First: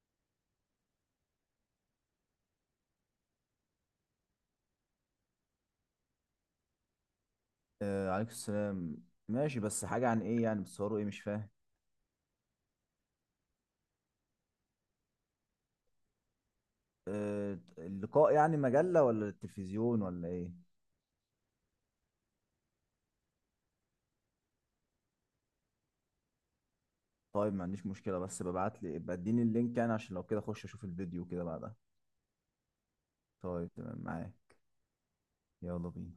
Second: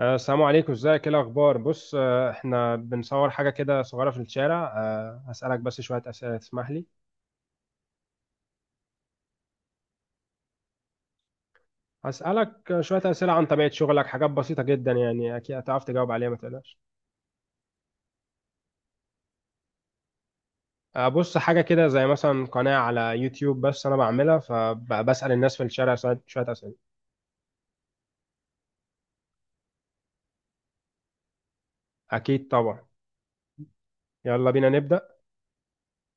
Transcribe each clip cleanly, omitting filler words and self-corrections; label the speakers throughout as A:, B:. A: السلام عليكم، ازيك، ايه الاخبار؟ بص، احنا بنصور حاجه كده صغيره في الشارع. هسالك بس شويه اسئله، تسمح لي؟
B: آه، عليكم السلام. ماشي، بس حاجة عن ايه يعني؟ بتصوروا ايه؟ مش فاهم.
A: هسالك شويه اسئله عن طبيعه شغلك، حاجات بسيطه جدا يعني اكيد هتعرف تجاوب عليها، ما تقلقش.
B: آه، اللقاء يعني مجلة ولا التلفزيون ولا ايه؟
A: بص، حاجه كده زي مثلا قناه على يوتيوب بس انا بعملها، فبسال الناس في الشارع شوية اسئله.
B: طيب، ما عنديش مشكلة، بس ببعت لي ابقى اديني اللينك يعني، عشان لو كده اخش اشوف الفيديو كده بعدها.
A: اكيد طبعا.
B: طيب، تمام معاك.
A: يلا بينا نبدا.
B: يلا بينا.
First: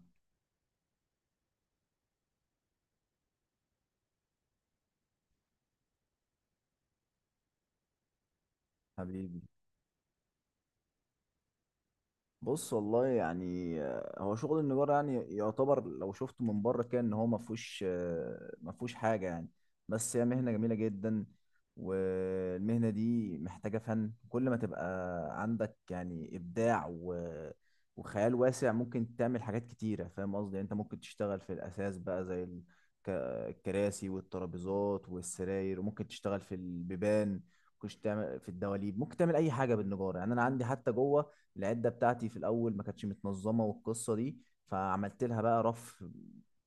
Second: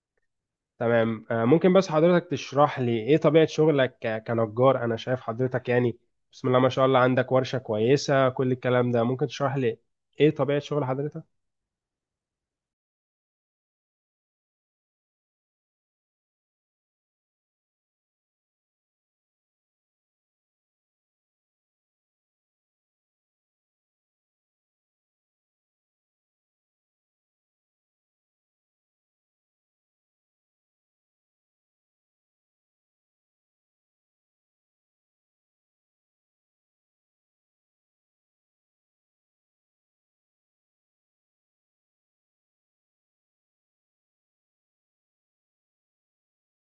A: تمام. ممكن بس حضرتك تشرح لي ايه طبيعة شغلك كنجار؟ انا شايف حضرتك يعني بسم الله ما شاء الله عندك ورشة كويسة، كل الكلام ده. ممكن
B: حبيبي.
A: تشرح لي ايه طبيعة شغل حضرتك؟
B: بص، والله يعني هو شغل النجار يعني يعتبر لو شفته من بره كان ان هو ما فيهوش حاجه يعني. بس هي مهنه جميله جدا. والمهنه دي محتاجه فن، كل ما تبقى عندك يعني ابداع و... وخيال واسع ممكن تعمل حاجات كتيره، فاهم قصدي يعني. انت ممكن تشتغل في الاساس بقى زي ك- الكراسي والترابيزات والسراير، وممكن تشتغل في البيبان، ممكن تعمل في الدواليب، ممكن تعمل اي حاجه بالنجاره يعني. انا عندي حتى جوه العده بتاعتي في الاول ما كانتش متنظمه، والقصه دي فعملت لها بقى رف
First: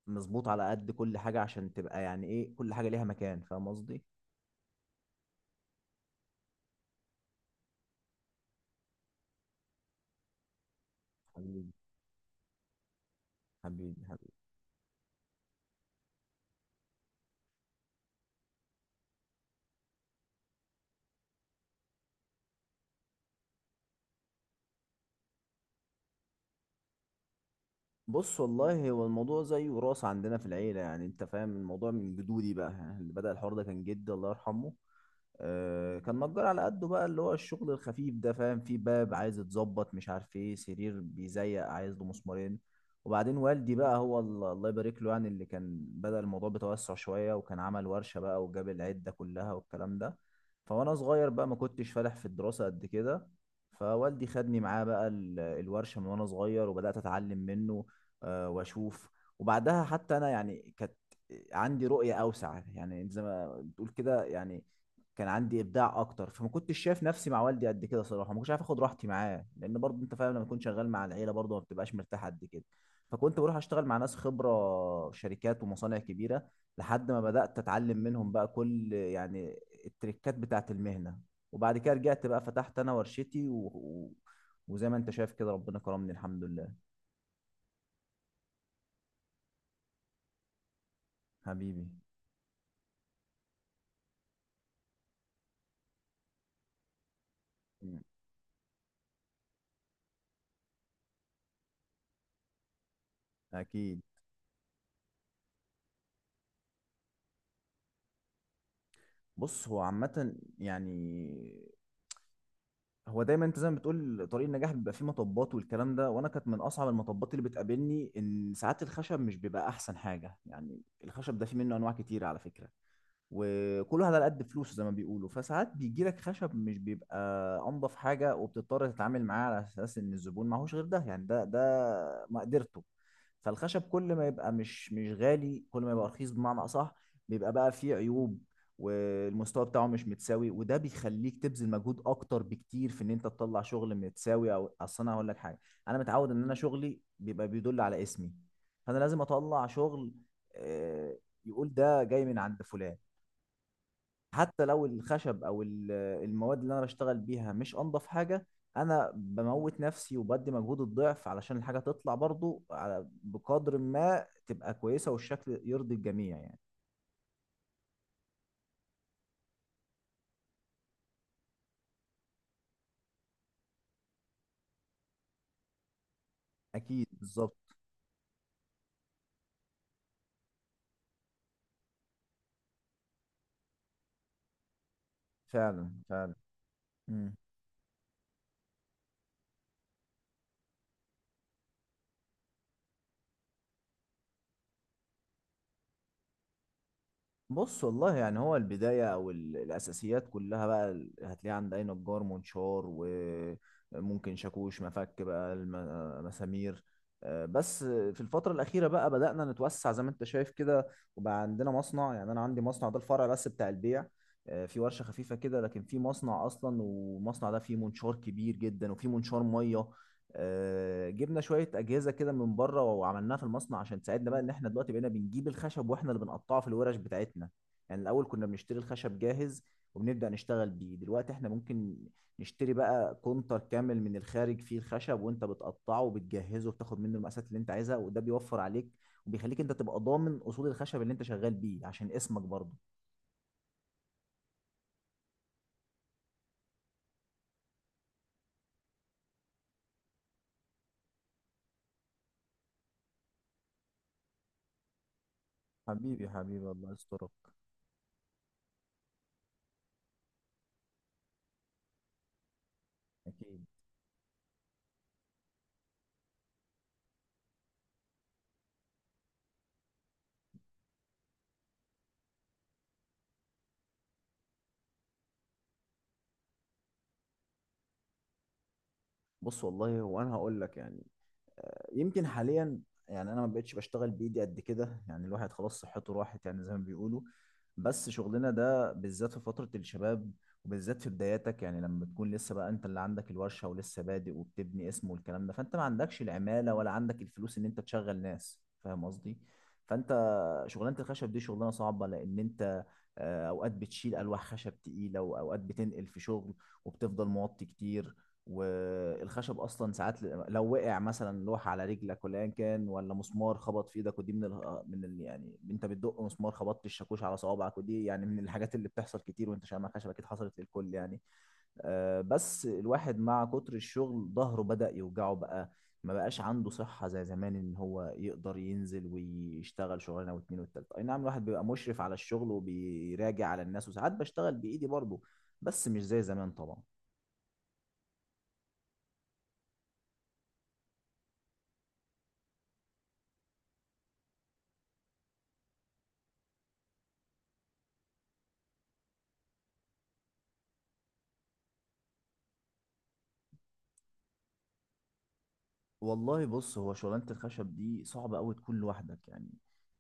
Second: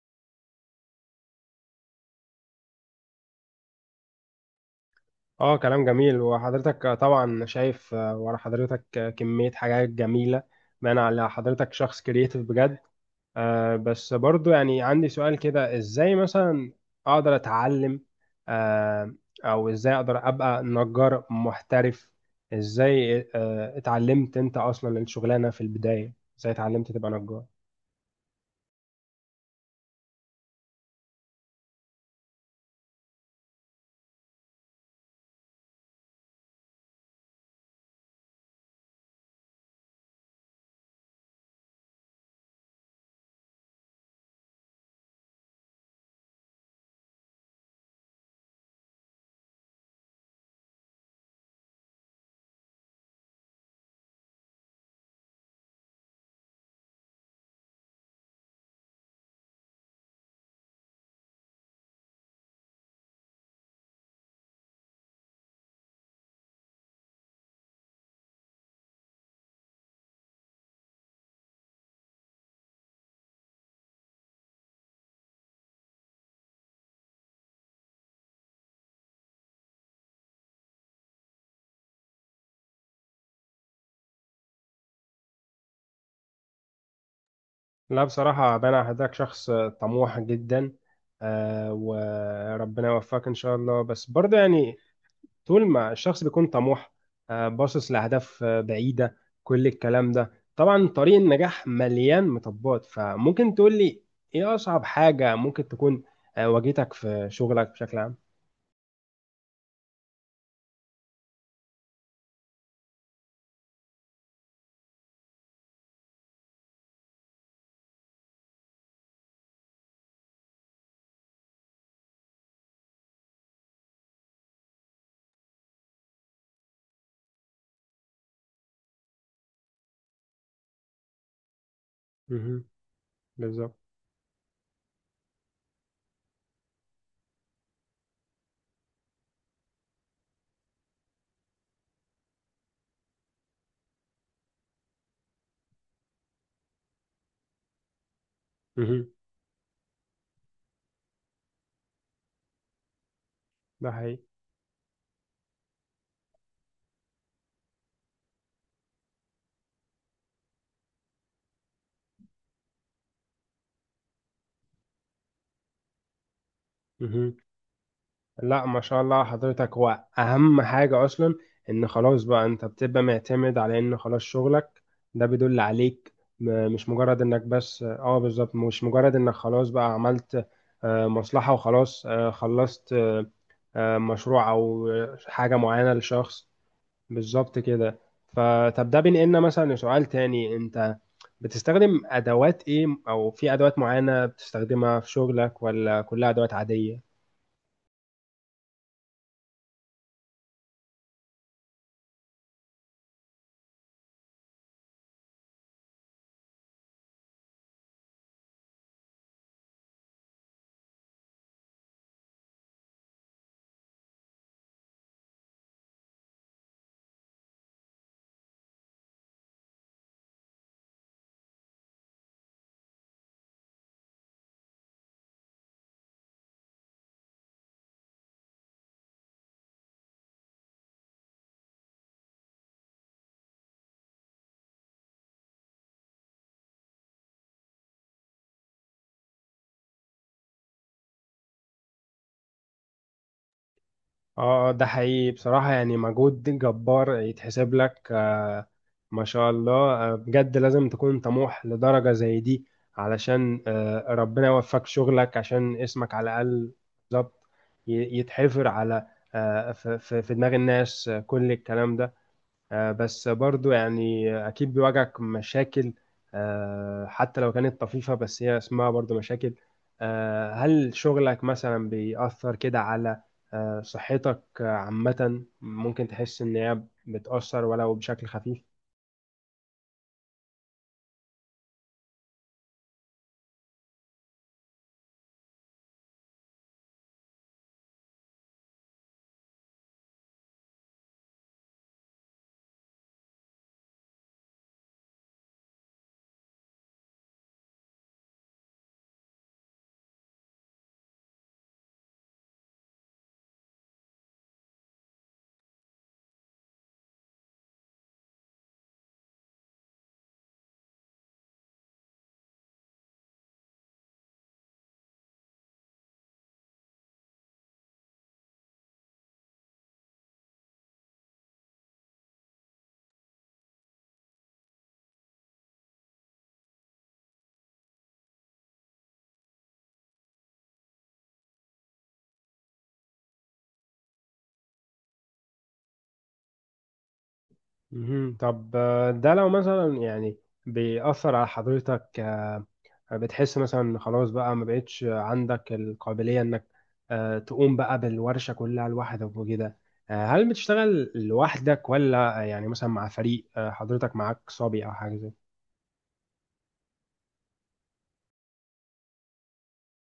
B: مظبوط على قد كل حاجه، عشان تبقى يعني ايه كل حاجه ليها مكان، فاهم قصدي.
A: اه، كلام جميل. وحضرتك طبعا شايف ورا حضرتك كمية حاجات جميلة، بان على حضرتك
B: حبيبي.
A: شخص كرييتيف بجد.
B: حبيبي.
A: بس
B: حبيبي.
A: برضو يعني عندي سؤال كده، ازاي مثلا اقدر اتعلم آه او ازاي اقدر ابقى نجار محترف؟ ازاي اتعلمت انت اصلا الشغلانة في البداية؟ ازاي اتعلمت تبقى نجار؟
B: بص، والله هو الموضوع زي وراثه عندنا في العيله، يعني انت فاهم الموضوع من جدودي بقى، يعني اللي بدأ الحوار ده كان جدي الله يرحمه. كان نجار على قده بقى، اللي هو الشغل الخفيف ده فاهم، في باب عايز يتظبط، مش عارف ايه سرير بيزيق عايز له مسمارين. وبعدين والدي بقى هو الله يبارك له، يعني اللي كان بدأ الموضوع بتوسع شوية، وكان عمل ورشة بقى وجاب العدة كلها والكلام ده. فوانا صغير بقى ما كنتش فالح في الدراسة قد كده، فوالدي خدني معاه بقى الورشة من وانا صغير، وبدأت اتعلم منه. واشوف. وبعدها حتى انا يعني كانت عندي رؤية اوسع، يعني زي ما بتقول كده، يعني كان عندي ابداع اكتر، فما كنتش شايف نفسي مع والدي قد كده صراحه، ما كنتش عارف اخد راحتي معاه، لان برضه انت فاهم لما تكون شغال مع العيله برضه ما بتبقاش مرتاح قد كده. فكنت بروح اشتغل مع ناس خبره، شركات ومصانع كبيره، لحد ما بدات اتعلم منهم بقى كل يعني التريكات بتاعه المهنه. وبعد كده رجعت بقى، فتحت انا ورشتي وزي ما انت شايف كده ربنا كرمني الحمد لله.
A: لا بصراحة بنا حضرتك شخص طموح جدا،
B: حبيبي.
A: وربنا يوفقك ان شاء الله. بس برضو يعني طول ما الشخص بيكون طموح، باصص
B: مم.
A: لأهداف بعيدة، كل الكلام ده، طبعا طريق النجاح مليان مطبات. فممكن تقول
B: اكيد.
A: لي ايه أصعب حاجة ممكن تكون واجهتك في شغلك بشكل عام؟
B: بص، هو عامه يعني هو دايما انت زي ما بتقول طريق النجاح بيبقى فيه مطبات والكلام ده. وانا كانت من اصعب المطبات اللي بتقابلني ان ساعات الخشب مش بيبقى احسن حاجه يعني. الخشب ده فيه منه انواع كتير على فكره، وكل واحد على قد فلوسه زي ما بيقولوا. فساعات بيجي لك خشب مش بيبقى انضف حاجه، وبتضطر تتعامل معاه على اساس ان الزبون معهوش غير ده، يعني ده
A: مهم.
B: مقدرته.
A: بالظبط.
B: فالخشب كل ما يبقى مش غالي، كل ما يبقى رخيص بمعنى اصح، بيبقى بقى فيه عيوب، والمستوى بتاعه مش متساوي. وده بيخليك تبذل مجهود اكتر بكتير في ان انت تطلع شغل متساوي. او اصل انا هقول لك حاجه، انا متعود ان انا شغلي بيبقى بيدل على اسمي. فانا
A: مهم.
B: لازم اطلع شغل آه، يقول ده جاي من عند فلان،
A: ده حقيقي.
B: حتى لو الخشب او المواد اللي انا بشتغل بيها مش انضف حاجه. انا بموت نفسي وبدي مجهود الضعف علشان الحاجه تطلع برضو، على بقدر ما تبقى كويسه والشكل يرضي الجميع يعني.
A: مهم. لا ما شاء الله على حضرتك، هو اهم حاجة اصلا ان خلاص بقى انت بتبقى معتمد على ان خلاص شغلك ده بيدل عليك. مش
B: اكيد.
A: مجرد انك
B: بالظبط.
A: بس، اه، بالظبط، مش مجرد انك خلاص بقى عملت مصلحة وخلاص، خلصت مشروع او حاجة
B: فعلا،
A: معينة
B: فعلا.
A: لشخص.
B: مم.
A: بالظبط كده. فطب ده بينقلنا مثلا لسؤال تاني. انت بتستخدم ادوات ايه، او في ادوات معينة بتستخدمها في شغلك ولا كلها ادوات عادية؟
B: بص، والله يعني هو البداية أو الأساسيات كلها بقى هتلاقيها عند أي نجار منشار، وممكن شاكوش، مفك بقى، مسامير. بس في الفترة الأخيرة بقى بدأنا نتوسع زي ما أنت شايف كده، وبقى عندنا مصنع. يعني أنا عندي مصنع، ده الفرع بس بتاع البيع. في ورشة خفيفة كده، لكن في مصنع أصلا. والمصنع ده فيه منشار كبير جدا وفيه منشار مية. جبنا شويه اجهزه كده من بره وعملناها في المصنع عشان تساعدنا بقى، ان احنا دلوقتي بقينا بنجيب الخشب واحنا اللي بنقطعه في الورش بتاعتنا. يعني الاول كنا بنشتري الخشب جاهز وبنبدا نشتغل بيه. دلوقتي احنا ممكن نشتري بقى كونتر كامل من الخارج فيه الخشب، وانت بتقطعه وبتجهزه وبتاخد منه المقاسات اللي انت عايزها، وده بيوفر عليك وبيخليك انت تبقى ضامن اصول الخشب اللي انت شغال بيه، عشان اسمك برضه.
A: اه، ده حقيقي، بصراحة يعني مجهود جبار يتحسب لك، ما شاء الله، بجد لازم تكون طموح لدرجة زي دي علشان ربنا يوفقك شغلك عشان اسمك
B: حبيبي.
A: على
B: حبيبي،
A: الأقل.
B: الله يسترك.
A: بالظبط، يتحفر على في دماغ الناس، كل الكلام ده. بس
B: اكيد.
A: برضو يعني أكيد بيواجهك مشاكل، حتى لو كانت طفيفة بس هي اسمها برضو مشاكل. هل شغلك مثلا بيأثر كده على صحتك عامة؟ ممكن تحس إن هي بتأثر ولو بشكل خفيف؟
B: بص، والله هو، انا هقول لك يعني، يمكن حاليا يعني انا ما بقتش بشتغل بايدي قد كده. يعني الواحد خلاص صحته راحت، يعني زي ما بيقولوا. بس شغلنا ده بالذات في فترة الشباب، وبالذات في بداياتك، يعني لما بتكون لسه بقى انت اللي عندك الورشة ولسه بادئ وبتبني اسم والكلام ده، فانت ما عندكش العمالة ولا عندك الفلوس ان انت تشغل ناس، فاهم قصدي. فانت شغلانة الخشب دي شغلانة صعبة، لان انت اوقات بتشيل الواح خشب تقيله، واوقات بتنقل في شغل، وبتفضل موطي كتير. والخشب اصلا ساعات لو وقع مثلا لوحه على رجلك ولا ايا كان، ولا مسمار خبط في ايدك، ودي من ال... آه، من ال... يعني انت بتدق مسمار خبطت الشاكوش على صوابعك، ودي يعني من الحاجات اللي بتحصل كتير وانت شامع خشب، اكيد حصلت للكل يعني. بس الواحد مع كتر الشغل ظهره بدأ يوجعه بقى، ما بقاش عنده صحة زي زمان ان هو يقدر ينزل ويشتغل شغلانة واتنين والتالتة. اي نعم الواحد بيبقى مشرف على الشغل وبيراجع على الناس، وساعات بشتغل بإيدي برضه، بس مش زي زمان طبعا.
A: مهم. طب ده لو مثلا يعني بيأثر على حضرتك، بتحس مثلا إن خلاص بقى ما بقتش عندك القابلية انك تقوم بقى بالورشة كلها لوحدك وكده؟ هل بتشتغل لوحدك ولا يعني مثلا مع فريق؟ حضرتك معاك صبي او حاجة زي كده؟
B: والله، بص هو شغلانة الخشب دي صعبة قوي تكون لوحدك يعني،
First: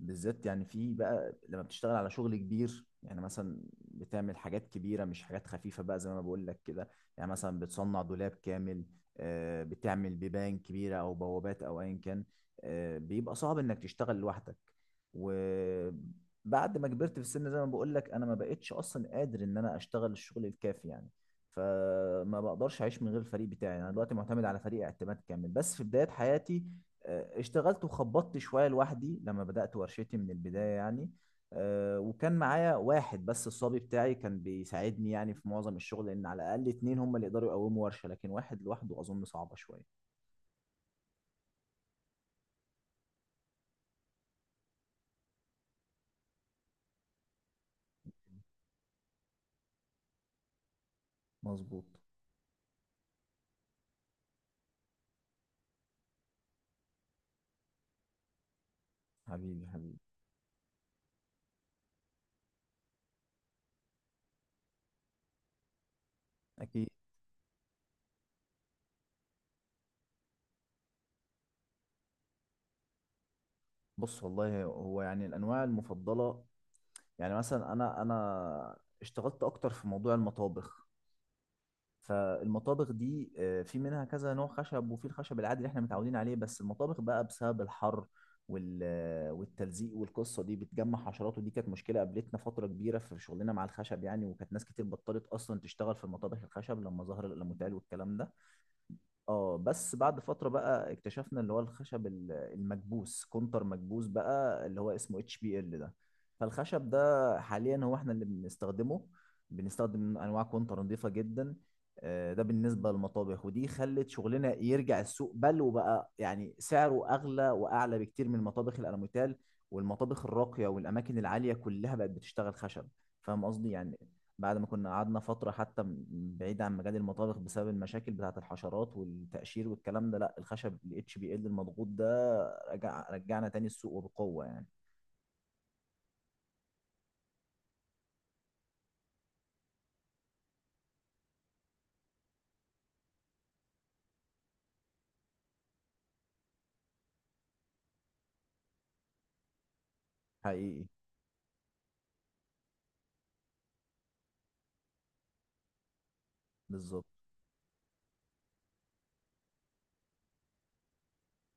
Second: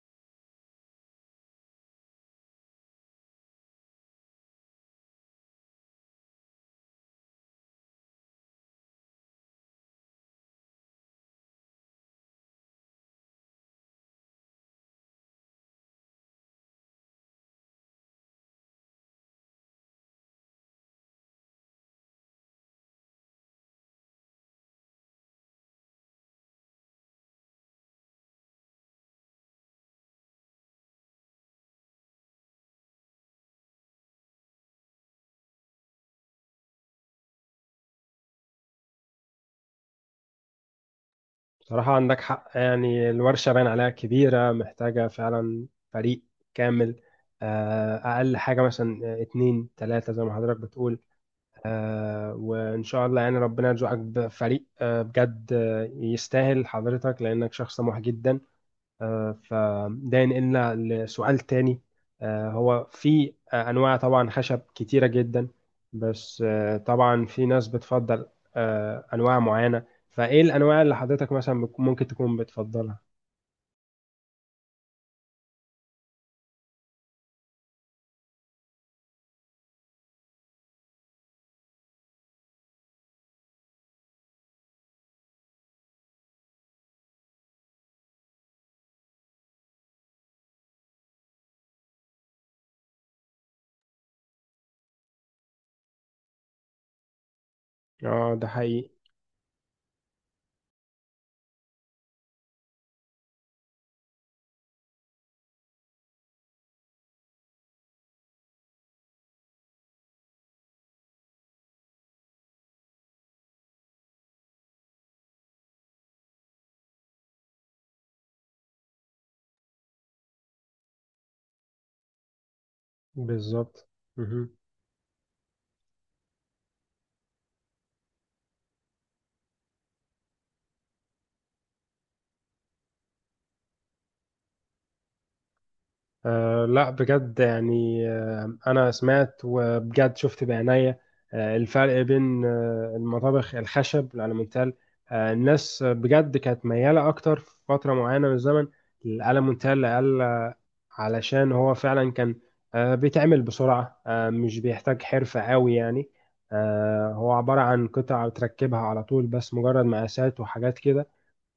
B: بالذات يعني في بقى لما بتشتغل على شغل كبير. يعني مثلا بتعمل حاجات كبيرة، مش حاجات خفيفة بقى زي ما بقول لك كده، يعني مثلا بتصنع دولاب كامل، بتعمل بيبان كبيرة أو بوابات أو أيا كان. بيبقى صعب إنك تشتغل لوحدك. وبعد ما كبرت في السن، زي ما بقول لك، أنا ما بقتش أصلا قادر إن أنا أشتغل الشغل الكافي يعني، فما بقدرش اعيش من غير الفريق بتاعي. انا دلوقتي معتمد على فريق اعتماد كامل، بس في بداية حياتي اشتغلت وخبطت شوية لوحدي لما بدأت ورشتي من البداية يعني. وكان معايا واحد بس الصبي بتاعي، كان بيساعدني يعني في معظم الشغل، لان على الاقل اتنين هم اللي يقدروا يقوموا ورشة، لكن واحد لوحده اظن صعبة شوية.
A: بصراحة عندك حق، يعني الورشة باين عليها كبيرة، محتاجة فعلا فريق كامل، أقل حاجة مثلا اتنين تلاتة زي ما حضرتك بتقول.
B: مظبوط.
A: وإن شاء الله يعني ربنا يرزقك بفريق بجد يستاهل حضرتك، لأنك شخص طموح جدا.
B: حبيبي. حبيبي.
A: فده ينقلنا لسؤال تاني. هو في أنواع طبعا خشب كتيرة جدا، بس
B: اكيد.
A: طبعا في ناس بتفضل أنواع معينة. فإيه الأنواع اللي حضرتك مثلا ممكن تكون بتفضلها؟
B: بص، والله هو يعني الانواع المفضلة، يعني مثلا انا اشتغلت اكتر في موضوع المطابخ. فالمطابخ دي في منها كذا نوع خشب، وفي الخشب العادي اللي احنا متعودين عليه. بس المطابخ بقى بسبب الحر والتلزيق والقصه دي بتجمع حشرات، ودي كانت مشكله قابلتنا فتره كبيره في شغلنا مع الخشب يعني. وكانت ناس كتير بطلت اصلا تشتغل في المطابخ الخشب لما ظهر الالموتال والكلام ده.
A: اه، ده حقيقي.
B: اه، بس بعد فترة بقى اكتشفنا اللي هو الخشب المكبوس، كونتر مكبوس بقى، اللي هو اسمه اتش بي ال ده. فالخشب ده حاليا هو احنا اللي بنستخدمه، بنستخدم انواع كونتر نظيفة جدا. ده بالنسبة للمطابخ. ودي خلت شغلنا يرجع السوق، بل وبقى يعني سعره اغلى واعلى بكتير من مطابخ الالوميتال. والمطابخ الراقية والاماكن العالية كلها بقت بتشتغل خشب، فاهم قصدي
A: بالظبط.
B: يعني.
A: مهم.
B: بعد ما كنا قعدنا فترة حتى بعيد عن مجال المطابخ بسبب المشاكل بتاعة الحشرات والتقشير والكلام ده. لا، الخشب ال HBL المضغوط ده رجعنا تاني السوق، وبقوة يعني.
A: أه، لا بجد، يعني أنا سمعت وبجد شفت بعناية الفرق بين المطابخ الخشب الألمنتال. الناس بجد كانت ميالة أكتر في فترة معينة من الزمن للألمنتال لأقل،
B: حقيقي.
A: علشان هو فعلا كان بيتعمل بسرعة، مش بيحتاج حرفة قوي يعني.
B: بالظبط.
A: هو عبارة عن قطع بتركبها على طول، بس مجرد مقاسات وحاجات كده،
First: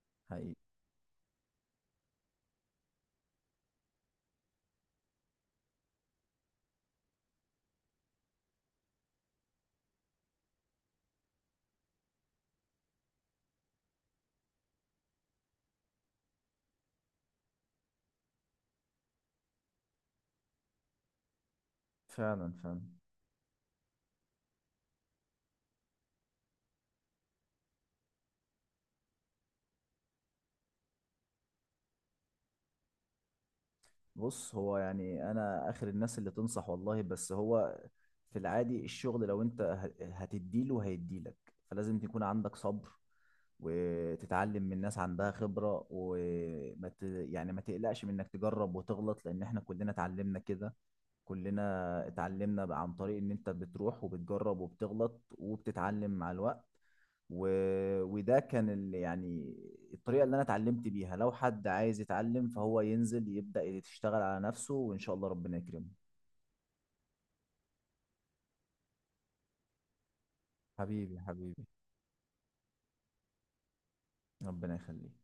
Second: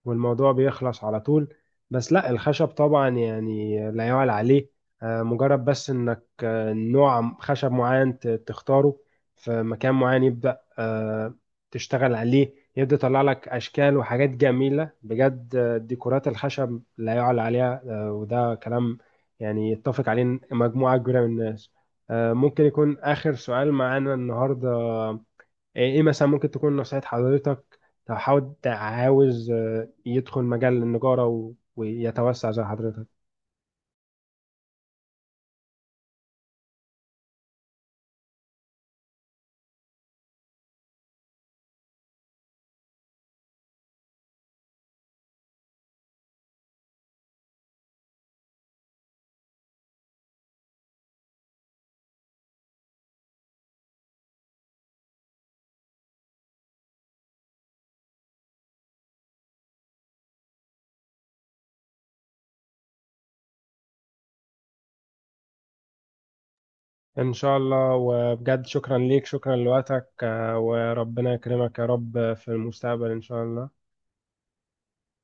A: والموضوع
B: حقيقي.
A: بيخلص على طول. بس لا الخشب طبعا يعني لا يعلى عليه. مجرد بس انك نوع خشب معين تختاره في مكان معين، يبدأ تشتغل عليه، يبدأ يطلع لك اشكال وحاجات جميلة بجد. ديكورات الخشب لا يعلى عليها، وده كلام يعني يتفق عليه مجموعة كبيرة من الناس.
B: فعلا،
A: ممكن
B: فعلا.
A: يكون آخر سؤال معانا النهاردة؟ إيه مثلا ممكن تكون نصيحة حضرتك لو حد عاوز يدخل مجال النجارة ويتوسع زي حضرتك؟
B: بص، هو يعني انا اخر الناس اللي تنصح والله، بس هو في العادي الشغل لو انت هتديله هيديلك، فلازم تكون عندك صبر، وتتعلم من ناس عندها خبرة، يعني ما تقلقش من انك تجرب وتغلط، لان احنا كلنا اتعلمنا كده. كلنا اتعلمنا بقى عن طريق ان انت بتروح وبتجرب وبتغلط وبتتعلم مع الوقت، و... وده كان يعني الطريقة اللي انا اتعلمت بيها. لو حد عايز يتعلم، فهو ينزل يبدأ يشتغل على نفسه وان شاء الله ربنا يكرمه.
A: ان شاء الله. وبجد شكرا ليك، شكرا لوقتك،
B: حبيبي.
A: وربنا
B: حبيبي.
A: يكرمك يا رب في المستقبل ان شاء الله.
B: ربنا يخليك.